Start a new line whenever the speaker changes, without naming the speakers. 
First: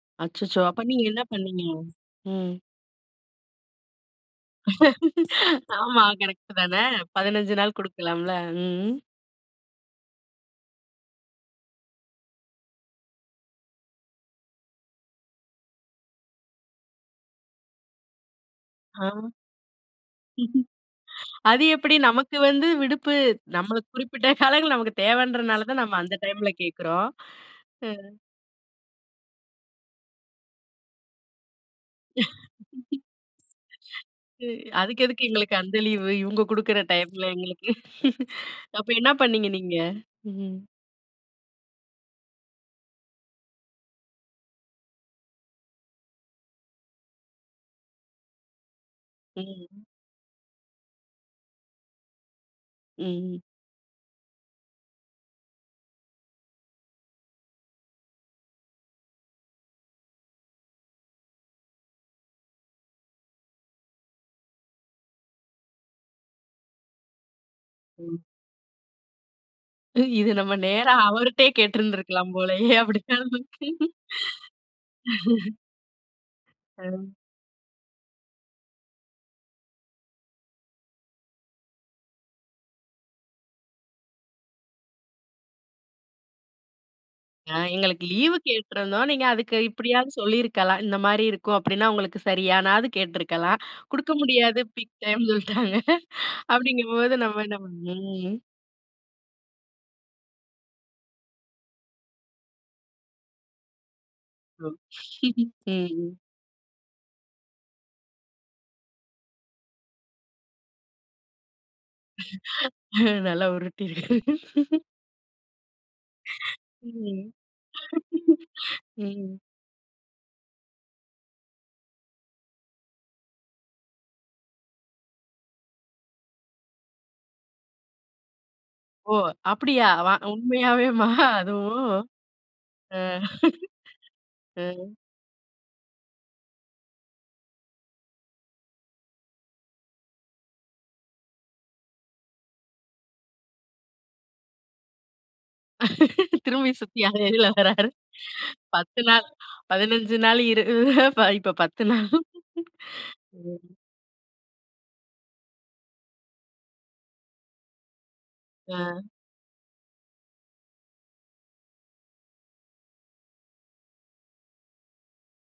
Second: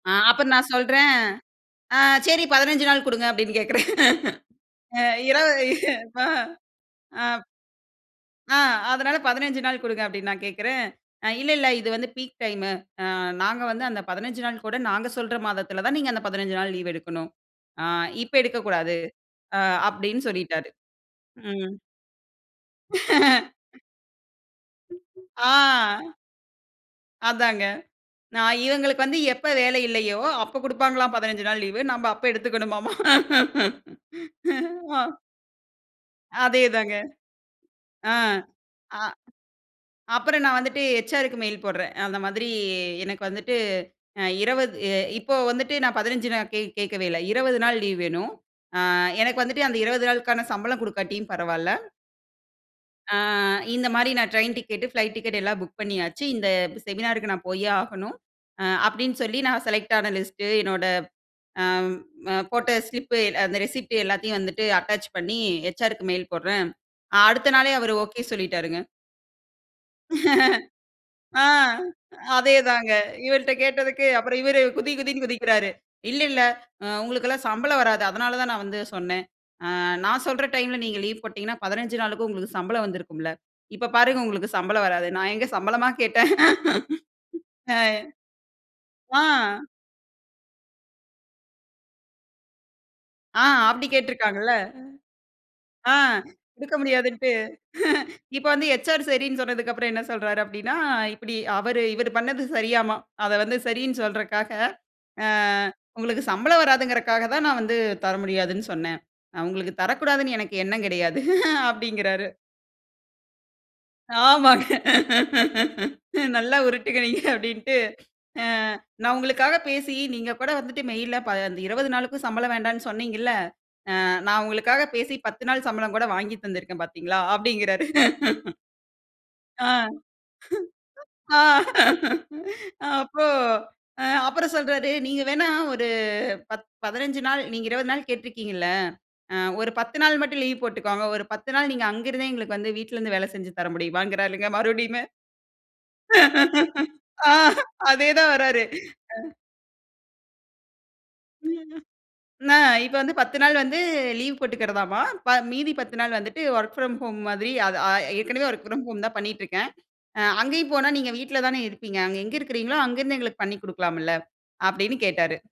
ஆ. அப்ப
அச்சச்சோ!
நான்
அப்ப நீங்க
சொல்றேன்.
என்ன பண்ணீங்க?
அ சரி
ம்.
15 நாள் குடுங்க, அப்டின்னு கேக்கறேன். ஆ, இரவு
ஆமா,
ஆ,
கரெக்ட் தானே.
ஆ.
15 நாள் குடுக்கலாம்ல.
ஆ,
ம். ம்.
அதனால 15 நாள் குடுங்க அப்டின்னு நான் கேக்கறேன். அ இல்ல, இல்ல இது வந்து பீக் டைமு நாங்க வந்து அந்த 15 நாள் கூட நாங்க சொல்ற மாதத்தில தான் நீங்க அந்த 15 நாள் லீவ் எடுக்கணும். ஆ இப்ப எடுக்கக்கூடாது
ஆ.
அ அப்டின்னு சொல்லிட்டாரு.
அது
ம்.
எப்டி நமக்கு வந்து விடுப்பு நமக்கு குறிப்பிட்ட காலங்கள் நமக்கு
ஆ.
தேவன்றதுனால தான் நம்ம அந்த டைம்ல கேக்கறோம்.
அதாங்க.
அ.
நான் இவங்களுக்கு வந்து எப்ப வேலை இல்லையோ, அப்ப குடுப்பாங்களாம் 15 நாள் லீவ். நாம அப்ப எடுத்துக்கணுமாம். ஆ
அதுக்கு எதுக்கு எங்களுக்கு அந்த லீவ் இவங்க குடுக்குற
அதேதாங்க.
டைம்ல எங்களுக்கு.
ஆ.
அப்ப
ஆ.
என்ன பண்ணீங்க நீங்க?
அப்புறம்
ம்.
நான் வந்துட்டு ஹச்.ஆர்.க்கு மெயில் போடுறேன். அந்த மாதிரி எனக்கு வந்துட்டு அ 20 இ இப்போ வந்துட்டு நான் 15 நாள் கே கேட்கவே இல்ல 20 நாள் லீவ் வேணும். ஆ எனக்கு வந்துட்டு அந்த
ம்.
20 நாளுக்கான சம்பளம் குடுக்காட்டியும் பரவால்ல. ஆ
ம்.
இந்த மாரி நான் ட்ரெயின் டிக்கெட், ஃப்ளைட் டிக்கெட் எல்லாம் புக் பண்ணியாச்சு இந்த செமினாருக்கு நான் போயே ஆகணும். அ அப்டின்னு சொல்லி நான் செலக்ட் ஆன லிஸ்ட் என்னோட ஆம் அ போட்ட ஸ்லிப் அந்த ரிசிப்ட் எல்லாத்தையும் வந்துட்டு அட்டாச் பண்ணி ஹெச்.ஆர்.க்கு மெயில் போடுறேன் அடுத்த நாளே அவரு
ம்.
ஓகே சொல்லிட்டாருங்க.
இது நம்ம நேரா
ஆ
அவர்ட்டயே கேட்டுருந்திருக்கலாம் போலயே.
அதேதாங்க இவர்ட்ட
[unintelligible]
கேட்டதுக்கு அப்புறம் இவர் குதி, குதின்னு குதிக்கிறாரு. இல்ல, இல்ல அ
ம்.
உங்களுக்கெல்லாம் சம்பளம் வராது அதனால தான் நான் வந்து சொன்னேன். அ நான் சொல்ற டைம்ல நீங்க லீவ் போட்டீங்கன்னா 15 நாளுக்கு உங்களுக்கு சம்பளம் வந்திருக்கும்ல. இப்ப பாருங்க உங்களுக்கு சம்பளம் வராது. நான் எங்கே சம்பளமா கேட்டேன்.
ஆ
ஆ.
எங்களுக்கு லீவு கேட்ருந்தோம்.
ஆ
நீங்க அதுக்கு இப்டியாவது சொல்லியிருக்கலாம். இந்த மாரி இருக்கும் அப்டின்னா உங்களுக்கு சரியானாவது
ஆ.
கேட்டுருக்கலாம்.
அப்டி
குடுக்க
கேட்டிருக்காங்கல்ல.
முடியாது பீக் டைம் சொல்லிட்டாங்க
ஆ குடுக்க
அப்டிங்கும்போது
முடியாதுன்ட்டு.
நம்ம என்ன? [unintelligible] ம்.
இப்போ வந்து ஹெச்.ஆர். சரின்னு சொன்னதுக்கு அப்புறம் என்ன சொல்றாரு அப்டின்னா இப்டி அவரு இவரு பண்ணது சரியாமா அத வந்து சரின்னு சொல்றக்காக,
[unintelligible]
அ
ம்.
"உங்களுக்கு சம்பளம் வராதுங்கிறக்காக தான் நான் வந்து தர முடியாதுன்னு சொன்னேன். உங்களுக்கு தரக்கூடாதுன்னு எனக்கு எண்ணம் கிடையாது." அப்டிங்கிறாரு.
நல்லா உருட்டி இருக்காரு.
ஆமாங்க. நல்லா உருட்டுங்க நீங்க
ம்.
அப்டின்ட்டு அ நான்
ம்.
உங்களுக்காக பேசி நீங்க கூட வந்துட்டு மெயில்ல ப 20 நாளுக்கு சம்பளம் வேண்டாம்ன்னு சொன்னீங்கில்ல. அ நான் உங்களுக்காக பேசி 10 நாள் சம்பளம் கூட வாங்கி தந்திருக்கேன் பார்த்தீங்களா அப்டிங்கிறாரு.
ஒஹ்
ஆ.
அப்டியா வ உண்மையாவேமா அதுவும். அ
அப்போ அப்புறம்
அ.
சொல்றாரு நீங்க வேண்ணா ஒரு பத் 15 நாள் நீங்க 20 நாள் கேட்டு இருக்கிறீங்கில்ல. அ ஒரு 10 நாள் மட்டும் லீவ் போட்டுக்கோங்க. ஒரு 10 நாள் நீங்க அங்க இருந்தே எங்களுக்கு வந்து வீட்ல இருந்து வேலை செஞ்சு தர முடியுமாங்குறார்ங்க மறுபடியுமே.
திரும்பி சுத்தி அதே இதுல
ஆ,
வராரு.
அதே தான் வராரு.
10
அ.
நாள் 15 நாள் [unintelligible]
அ
இப்ப 10 நாள்.
நான் இப்ப வந்து 10 நாள்
ம்.
வந்து லீவ் போட்டுக்கறதாமா, ப மீதி 10 நாள் வந்துட்டு வொர்க் ஃப்ரம் ஹோம் மாதிரி ஆ ஏற்கனவே வொர்க் ஃப்ரம்
அ.
ஹோம் தான் பண்ணிட்டு இருக்கேன். அ அங்கேயும் போனா நீங்க வீட்ல தானே இருப்பீங்க. அங்க எங்க இருக்கீங்களோ அங்கிருந்து எங்களுக்கு பண்ணிக்கலாம்ல அப்டின்னு கேட்டாரு.